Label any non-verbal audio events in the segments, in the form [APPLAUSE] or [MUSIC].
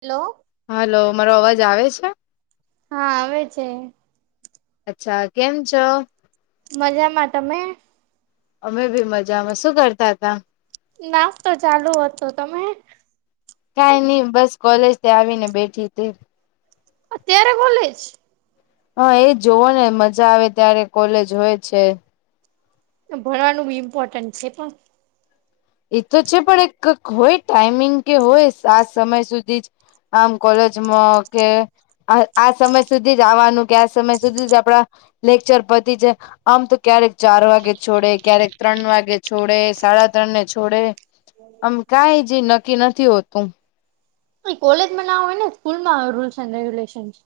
Hello. Hello મારો અવાજ આવે છે? હા આવે છે. અચ્છા કેમ છો? મજામાં તમે? અમે બી મજામાં શું કરતા હતા? નાશતો ચાલુ હત તમે? કઈ નઈ બસ કોલેજ આવી ને બેઠી હતી. હ તે્યારે ભોલે છે. હા એજ જોવો ને મજા આવે ત્યારે કોલેજ હોય છે. ભણવાનું બી ઇમ્પોર્ટન્ટ છે પણ એ તો છે પણ એક હોય ટાઈમિંગ કે હોય આ સમય સુધી જ આમ કોલેજમાં કે આ સમય સુધી જ આવવાનું કે આ સમય સુધી જ આપડા, લેક્ચર પતિ છે. આમ તો ક્યારેક ચાર વાગે છોડે ક્યારેક ત્રણ વાગે છોડે સાડા ત્રણ ને છોડ થોડે, આમ કઈ જ નક્કી નથી હોતું. કોલેજમાં ના હોય ને સ્કૂલમાં રૂલ્સ એડ રેગ્યુલેશનસ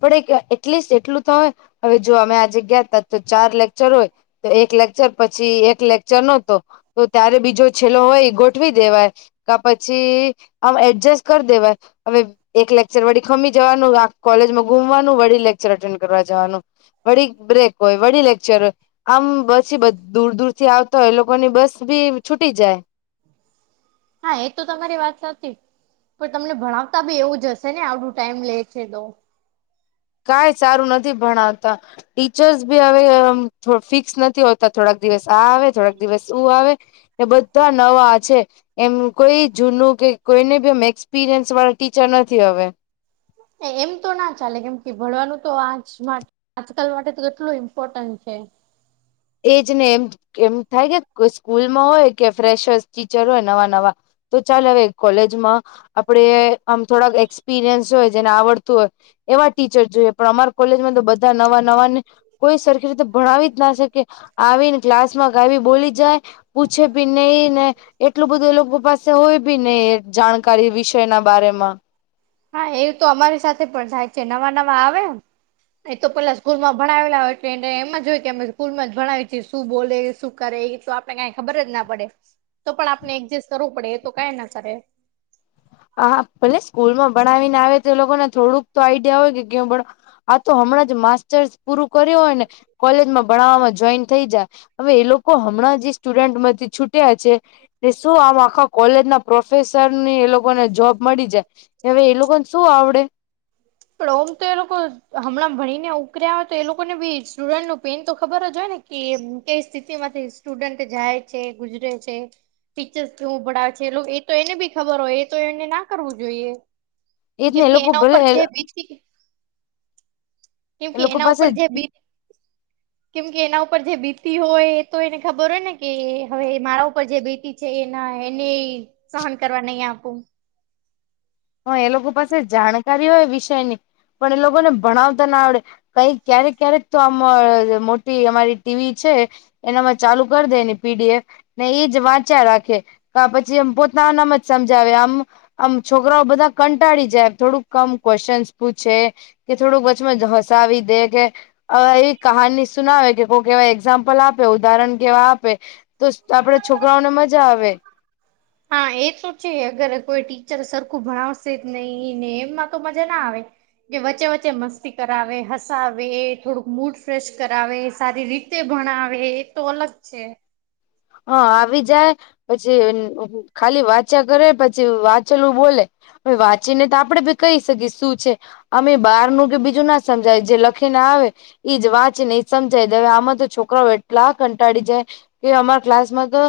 પણ એક એટલીસ્ટ એટલું તો હોય હવે જો અમે આજે ગયા ત તો ચાર લેકચર હોય. તો એક લેકચર પછી એક લેક્ચર નતો. તો ત્યારે બીજો છેલ્લો હોય એ ગોઠવી દેવાય. કે પછી આમ એડજસ્ટ કરી દેવા. હવે એક લેક્ચર વળી ખમી જવાનું આ કોલેજમાં ગુમવાનું વળી લેકચર એટેન્ડ કરવા જવાનું. વડી બ્રેક હોય વડી લેક્ચર હોય. આમ બસ દૂર દૂર થી આવતો હોય એ લોકો ની બસ ભી છૂટી જાય. હા એ તો તમારી વાત સચ પણ તમને ભણાવતા બી એવું જ હશે ને આવડું ટાઈમ લે છે તો. કઈ સારું નથી ભણાવતા, ટીચર્સ ભી હવે ફિક્સ નથી હો થોડાક દિવસ આ આવે થોડાક દિવસ ઉ આવે બધા નવા છે. એમ કોઈ જૂનું કે કોઈને બી એમ એક્સપિરિયન્સ વાળા ટીચર નથી હવે એ એમ તો ના ચાલે કેમ કે ભણવાનું તો આજ માટ આજકાલ માટે તો કેટલું ઇમ્પોર્ટન્ટ છે. એજ ને એમ એમ થાય કે સ્કૂલમાં હોય કે ફ્રેશ ટીચર હોય નવા નવા તો ચાલ હવે કોલેજમાં આપડે આમ થોડાક એક્સપિરિયન્સ હોય જેને આવડતું હોય એવા ટીચર જોઈએ પણ અમારા કોલેજમાં તો બધા નવા નવાને કોઈ સરખી રીતે ભણાવી જ ના શકે આવીને ક્લાસ માં ક આવી બોલી જાય પૂછે પી નઈ ને એટલું બધું એ લોકો પાસે હોય બી ને એ જાણકારી વિષય ના બારેમાં હા એ તો અમારી સાથે પણ થાય છે નવા નવા આવે એ તો પેલા સ્કૂલમાં ભણાવેલા હોય છે એમ જ હોય કે અમે સ્કૂલમાં જ ભણાવીએ શું બોલે શું કરે તો આપણે કાંઈ ખબર જ ના પડે તો પણ આપણે એડજસ્ટ કરવું પડે એ તો કંઈ ના કરે હા ભલે સ્કૂલ માં ભણાવીને આવે તો એ લોકોને થોડુંક તો આઈડિયા હોય કે કે ભણાવ આ તો હમણાં જ માસ્ટર્સ પૂરું કર્યું હોય ને કોલેજમાં ભણાવવામાં જોઈન થઈ જાય હવે એ લોક કોહમણાં જે સ્ટુડન્ટ માંથી છૂટ્યા છે શું આમ આખા કોલેજ ના પ્રોફેસર ની એ લોકોને જોબ મળી જાય હવે એ લોકોને શું આવડે પણ ઓમ તો એ લોકો હમણાં ભણીને ઉર્યા હોય તો એ લોકોને બી સ્ટુડન્ટ ન પેન તો ખબર જ હોય ને કે કઈ સ્થિતિ માંથી સ્ટુડન્ટ જાય છે ગુજરે છે. ટીચર્સ કેવું ભડે છે એલ એ તો એને બી ખબર હોય એ તો એને ના કરવું જોઈએ એજ ને કેમ એ કે લોકો એના ભલે ઉપર જે એ કેમ કે લોકો એના ઉપર પાસે જે બી કેમ કે એના ઉપર જે બીતી હોય એ તો એને ખબર હોય ને કે હવે મારા ઉપર જે બીતી છે એના એને સહન કરવા નહી આપું હ એ લોકો પાસે જાણકારી હોય વિષયની પણ એ લોકોને ભણાવતા ના આવડે કઈ ક્યારેક ક્યારેક તો આમ મોટી અમારી ટીવી છે. એનામાં ચાલુ કરી દે પી ડી એફ ને એ જ વાંચ્યા રાખે પછી એ પોતાનાનામ જ સમજાવે આમ આમ છો કરા બધા કંટાળી જાય થોડુંક કમ ક્વેશ્ચન પૂછે કે થોડુંક વચમાં હસાવી દે કે હવે એવી કહાની સુનાવે કે કો કેવા એક્ઝામ્પલ આપે ઉદાહરણ કેવા આપે તો આપડે છોકરાઓને મજા આવે હા એ તો છે અગર કોઈ ટીચર સરખું ભણાવશે નહી ને એમમાં તો મજા ના આવે કે વચ્ચે વચ્ચે મસ્તી કરાવે હસાવે થોડુંક મૂડ ફ્રેશ કરાવે સારી રીત તે ભણાવે એ તો અલગ છે. હા આવી જાય પછી ખાલી વાંચા કરે પછી વાંચલું બોલે વાંચીને તો આપડે ભી કહી શકીએ શું છે અમે બાર નું કે બીજું ના સમજાય જે લખીને આવે એઈજ વાંચ નહી સમજાય દવે આમાં તો છોકરાઓ એટલા કંટાળ જાય કે અમા ક્લાસ માં તો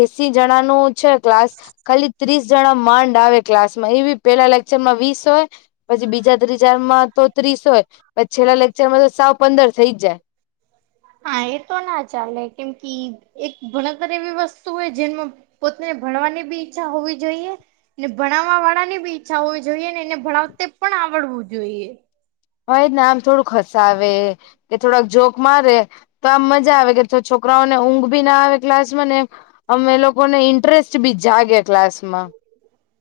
એસી જણાનું છે ક્લાસ ખાલી ત્રીસ જણા માંડ આવે ક્લાસ માં એવી પેલા લેક્ચરમાં વીસ હોય પછી બીજા ત્રીજા ચાર માં તો ત્રીસ હોય પછી છેલ્લા લેકચરમાં તો સાવ પંદર થઈ જ જાય હા એ તો ના ચાલે કેમ કે એક ભણતર એવી વસ્તુ હોય જેમાં પોતેને ભણવાની બી ઈચ્છા હોવી જોઈએ ને ભણાવવા વાળા ની બી ઈચ્છા હોવી જોઈએ ને એને ભણાવતે પણ આવડવું જોઈએ હય ના આમ થોડુંક ખસાવે કે થોડાક જોક મારે તો આમ મજા આવે કે છોકરાઓને ઊંઘ ભી ના આવે ક્લાસ માં ને અમે એ લોકોને ઇન્ટરેસ્ટ બી જાગે ક્લાસ માં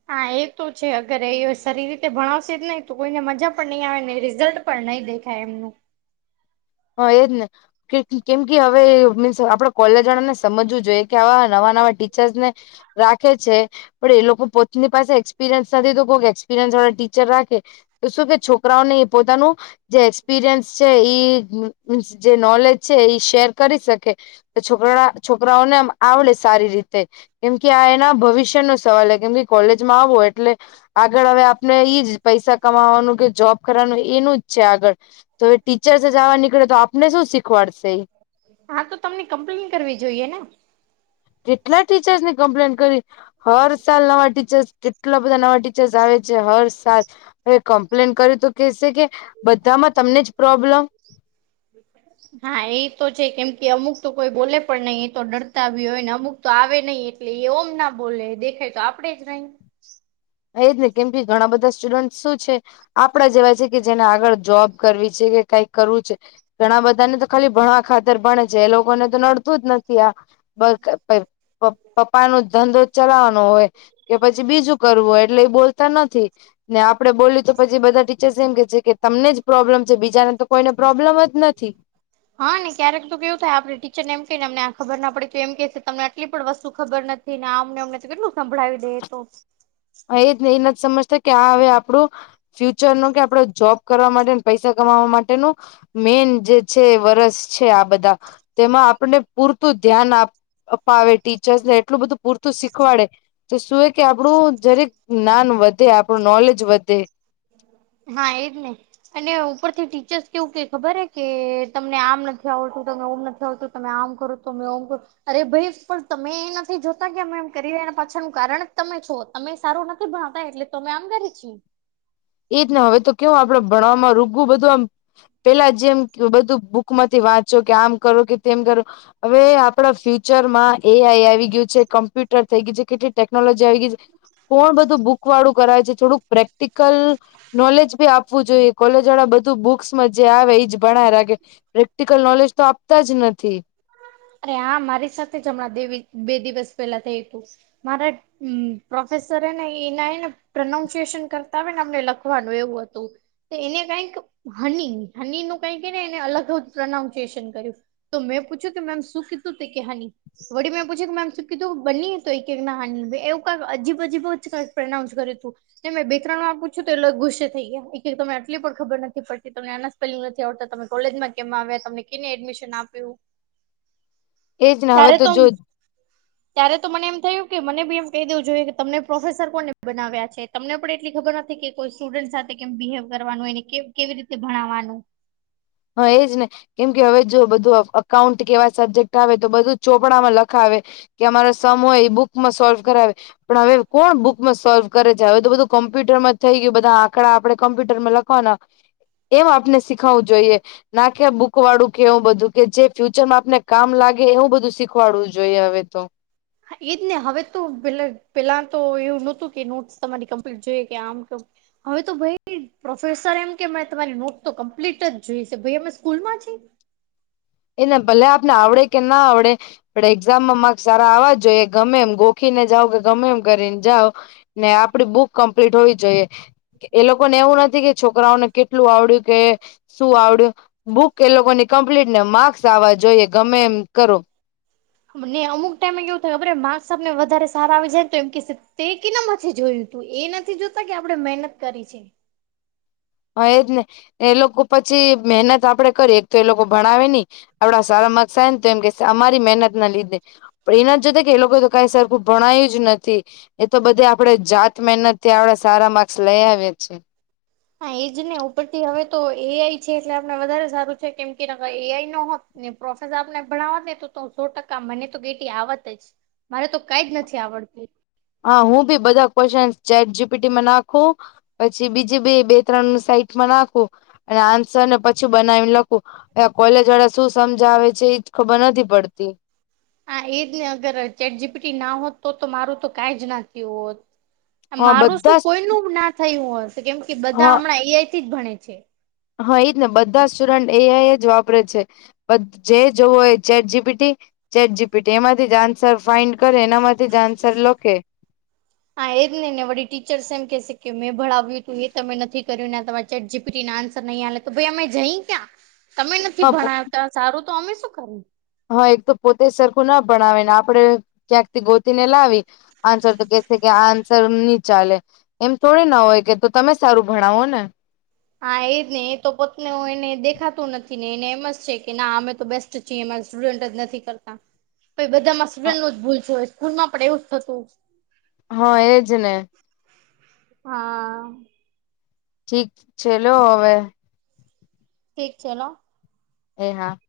હા એ તો છે અગર એ સારી રીતે ભણાવશે જ ની તો કોઈને મજા પણ ની આવે ને રિઝલ્ટ પણ નઈ દેખાય એમનું હ એજ ને કેમ કે હવે મીન્સ આપણે કોલેજ વાળા ને સમજવું જોઈએ કે આવા નવા નવા ટીચર્સને રાખે છે પણ એ લોકો પોતાની પાસે એક્સપિરિયન્સ નથી કો એક્સપિરિયન્સ વાળા ટીચર રાખે તો શું કે છોકરાઓને પોતાનું જે એક્સપિરિયન્સ છે એ મીન્સ જે નોલેજ છે એ શેર કરી શકે છોકરા છોકરાઓને આમ આવડે સારી રીતે કેમ કે આ એના ભવિષ્ય નો સવાલ હ કેમ કે કોલેજમાં આવો એટલે આગળ હવે આપને ઈ જ પૈસા કમાવાનું કે જોબ કરવાનું એનું જ છે આગળ તો એ ટીચરસ જ આવા નીકળે તો આપને શું શીખવાડશે એ હા તો તમને કમ્પ્લેન કરવી જોઈએ ને કેટલા ટીચર્સ ની કમ્પ્લેન કરી હર સાલ નવા ટીચર્સ કેટલા બધા નવા ટી ટીચર આવે છે હરસાલ હવે કમ્પ્લેન કર્યું તો કેશે કે બધામાં તમને જ પ્રોબ્લમ હા એ તો છે કેમ કે અમુક તો કોઈ બોલે પણ નઇ એ તો ડરતા ભી હોય ને અમુક તો આવે ન‌ઇ એટલે એ ઓમ ના બોલે દેખાય તો આપડે જ ન‌ઇ એજ ને કેમ કે ઘણા બધા સ્ટુડન્ટ શું છે આપડા જેવા છે કે જેને આગળ જોબ કરવી છે કે કઈક કરવું છે ઘણા બધા ને તો ખાલી ભણવા ખાતર ભણે છે એ લોકોને તો નડતું જ નથી આ [UNINTELLIGIBLE] પપ્પા નો ધંધો ચલાવવાનો હોય કે પછી બીજું કરવો એટલે એ બોલતા નથી ને આપડે બોલ તો પછી બધા ટીચર્સ એમ કે છે કે તમને જ પ્રોબ્લેમ છે બીજાને તો કોઈને પ્રોબ્લેમ જ નથી હા ને ક્યારેક તો કેવું થાય આપડી ટીચરને એમ કનેમને આ ખબર ના પડી તો એમ કે તમનેટલી પણ વસ્તુ ખબર નથી તે નામ અમને તો કેટલું સંભળાવી દે તો હ એ જ એ નથી સમજતા કે આ હવે આપણું ફ્યુચર નો કે આપડો જોબ કરવા માટે પૈસા કમાવા માટેનું મેન જે છે વર્ષ છે આ બધા તેમાં આપને પૂરતું ધ્યાન આપ અપાવે ટીચર્સ ને એટલું બધું પૂરતું શીખવાડે તો શું એ કે આપણું જરીક જ્ઞાન વધે આપણું નોલેજ વધે હા એજ ને અને ઉપરથી ટીચર્સ કેવું કે ખબર હે કે તમને આમ નથી આવતું તને ઓમ નથી આવતું તમે આમ કરો તમે ઓમ કરો અરે ભાઈ પણ તમે એ નથી જોતા કે અમે એમ કરી રહ્યા એ પાછાનું કારણ જ તમે છો તમે સારું નથી ભણતા એટલે તમે આમ કરે છી એજ ને હવે તો કેવું આપડે ભણવામાં રૂગુ બધું આ પેલા જેમ બધું બુક માંથી વાંચો કે આમ કરો કે તેમ કરો હવે આપણા ફ્યુચરમાં એ આઈ આવી ગયું છે કોમ્પ્યુટર થઈ ગયું છે કેટલી ટેકનોલોજી આવી ગઈ છે કોણ બધું બુક વાળું કરાવે છે થોડુંક પ્રેક્ટિકલ નોલેજ બી આપવું જોઈએ કોલેજ વાળા બધું બુક્સ માં જે આવે એજ ભણાય રાખે પ્રેક્ટિકલ નોલેજ તો આપતા જ નથી અરે હા મારી સાથે જ હમણાં બે વીક બે દિવસ પેલા થયું તું મારે હમ પ્રોફેસર એને એના એને પ્રનાઉન્સિએેશન કરતા આવે ને અમને લખવાનું એવું હતું. તો એને કઈક હની હની નું કઈક હે ને એને અલગ પ્રોનાઉન્સિએેશન કર્યું. તો મેં પૂછ્યું કે મેમ શું કીધું તો કે હની. વડી મેં પૂછ્યું કે મેમ શું કીધું બની તો ઈ કે ના હની એવું કંઈક અજીબ અજીબ પ્રનાઉન્સ કર્યું તું. ત મેં બે ત્રણ વાર પૂછ્યું તો એ લોકો ગુસ્સે થઈ ગયા એક તને આટલી પણ ખબર નથી પડતી તમને આના સ્પેલિંગ નથી આવડતા, તમે કોલેજમાં કેમ આવ્યા, તમને કેને એડમિશન આપ્યું. એજ ને હવે ત્યારે તો જો ત્યારે તો મને એમ થયું કે મને બી એમ કહી દેવું જોઈએ કે તમને પ્રોફેસર કોને બનાવ્યા છે. તમને પણ એટલી ખબર નથી કે કોઈ સ્ટુડન્ટ સાથે કેમ બિહેવ કરવાનું, એને કે કેવી રીતે ભણાવવાનું. હ એજ ને કેમ કે હવે જો બધું અકાઉન્ટ કે એવા સબ્જેક્ટ આવે તો બધું ચોપડામાં લખાવે. કે અમારો સમ હોય એ બુકમાં સોલ્વ કરાવે. પણ હવે કોણ બુકમાં સોલ્વ કરે છે. હવે તો બધું કોમ્પ્યુટરમાં જ થઈ ગયું બધા આંકડા આપણે કમ્પ્યુટરમાં લખ વાના એમ આપને શીખાવું જોઈએ. ના કેે બુક વાળું કે એવું બધું કે જે ફ્યુચરમાં આપને કામ લાગે એવું બધું શીખ શીખવાડવું જોઈએ હવે તો. હા એજ ને હવે તો પેલા પેલા તો એવું નહોતું કે નોટ્સ તમારી કમ્પલીટ જોઈએ કે આમ કે ઓમ હવે તો ભાઈ પ્રોફેસર એમ કે મે તમારી નોટ તો કમ્પ્લીટ જ જોઈ છે ભાઈ અમે સ્કૂલમાં છી. એને ભલે આપને આવડે કે ના આવડે પણ એક્ઝામમાં માર્ક્સ સારા આવવા જોઈએ. ગમે એમ ગોખીને જાવ કે ગમે એમ કરીને જાવ. ને આપણી બુક કમ્પ્લીટ હોવી જોઈએ. એ લોકોને એવું નથી કે છોકરાઓને કેટલું આવડ્યું કે, શું આવડ્યું બુક એ લોકોની કમ્પ્લીટ ને માર્ક્સ આવવા જોઈએ ગમે એમ કરો. ને અમુક ટાઈમે કેવું થાય ખબર માર્ક્સ આપને વધારે સારા આવી જાય ને તો એમ કેસે તે કેના માંથી જોયું. તો એ નથી જોતા કે આપણે મહેનત કરી છે. હા એજ ને એ લોકો પછી મહેનત આપડે કરી એક તો એ લોકો ભણાવે ની. આપણા સારા માર્ક્સ આયા ને તો એમ કેશે અમારી મહેનત ના લીધે. પણ એ નથી જોતા કે એ લોકોએ તો કાઈ સરખું ભણાયું જ નથી. એ તો બધે આપણે જાત મહેનતથી આપણે સારા માર્ક્સ લઈ આવ્યા છે. હા એજ ને ઉપરથી હવે તો એઆઈ છે એટલે આપણે વધારે સારું છે. કેમ કે નકા એઆઈ ન હોત ને પ્રોફેસર આપને ભણાવત ને તો તો સો ટકા મને તો કેટી આવત જ. મારે તો કાઈ જ નથી આવડતું. હા હું બી બધા ક્વેશ્ચન ચેટ જીપીટીમાં નાખું. પછી બીજું બે બે ત્રણ સાઈટમાં નાખું. અને આન્સરને પછી બનાવીને લખું. હવે આ કોલેજ વાળા શું સમજાવે છે એજ ખબર નથી પડતી. હા એજ ને અગર ચેટ જીપટી ના હોત તો તો મારું તો કાઈ જ ના થયું હોત. હા મારું બધા શું જ કોઈનું ના થયું હોત કેમ કે બધા હા હમણાં એઆઈથી જ ભણે છે. હા એજ ને બધા સ્ટુડન્ટ એઆઈ જ વાપરે છે. બધ જે જોવો એ ચેટ જીપીટી ચેટ જીપીટી એમાંથી જ આન્સર ફાઇન્ડ કરે એનામાંથી જ આન્સર લખે. હા એજને ને વળી ટીચર્સ એમ કેશે કે મેં ભણાવ્યું તું એ તમે નથી કર્યું ને આ તમારે ચેટ જીપીટીના આન્સર નહી હાલે તો ભાઈ અમે જઈ ક્યાં? તમે નથી ભણાવતા સારું તો અમે શું કરી. હા એક તો પોતે સરખું ના ભણાવે, ને આપણે ક્યાંકથી ગોતીને લાવી આન્સર તો કેશે કે આ આન્સર ની ચાલે એમ થોડી ના હોય કે તો તમે સારું ભણાવો ને. હા એ જ ને એ તો પોતનુ એને દેખાતું નથી ને એને એમ જ છે કે ના અમે તો બેસ્ટ તે છે માકૅસ સ્ટુડન્ટ જ નથી કરતા. પણ બધા માં સ્ટુડન્ટ નું જ ભૂલ જોવે સ્કૂલમાં પણ એવું થતું. હા એજ ને. હા. ઠીક છે લો હવે. ઠીક છે લો. એ હા.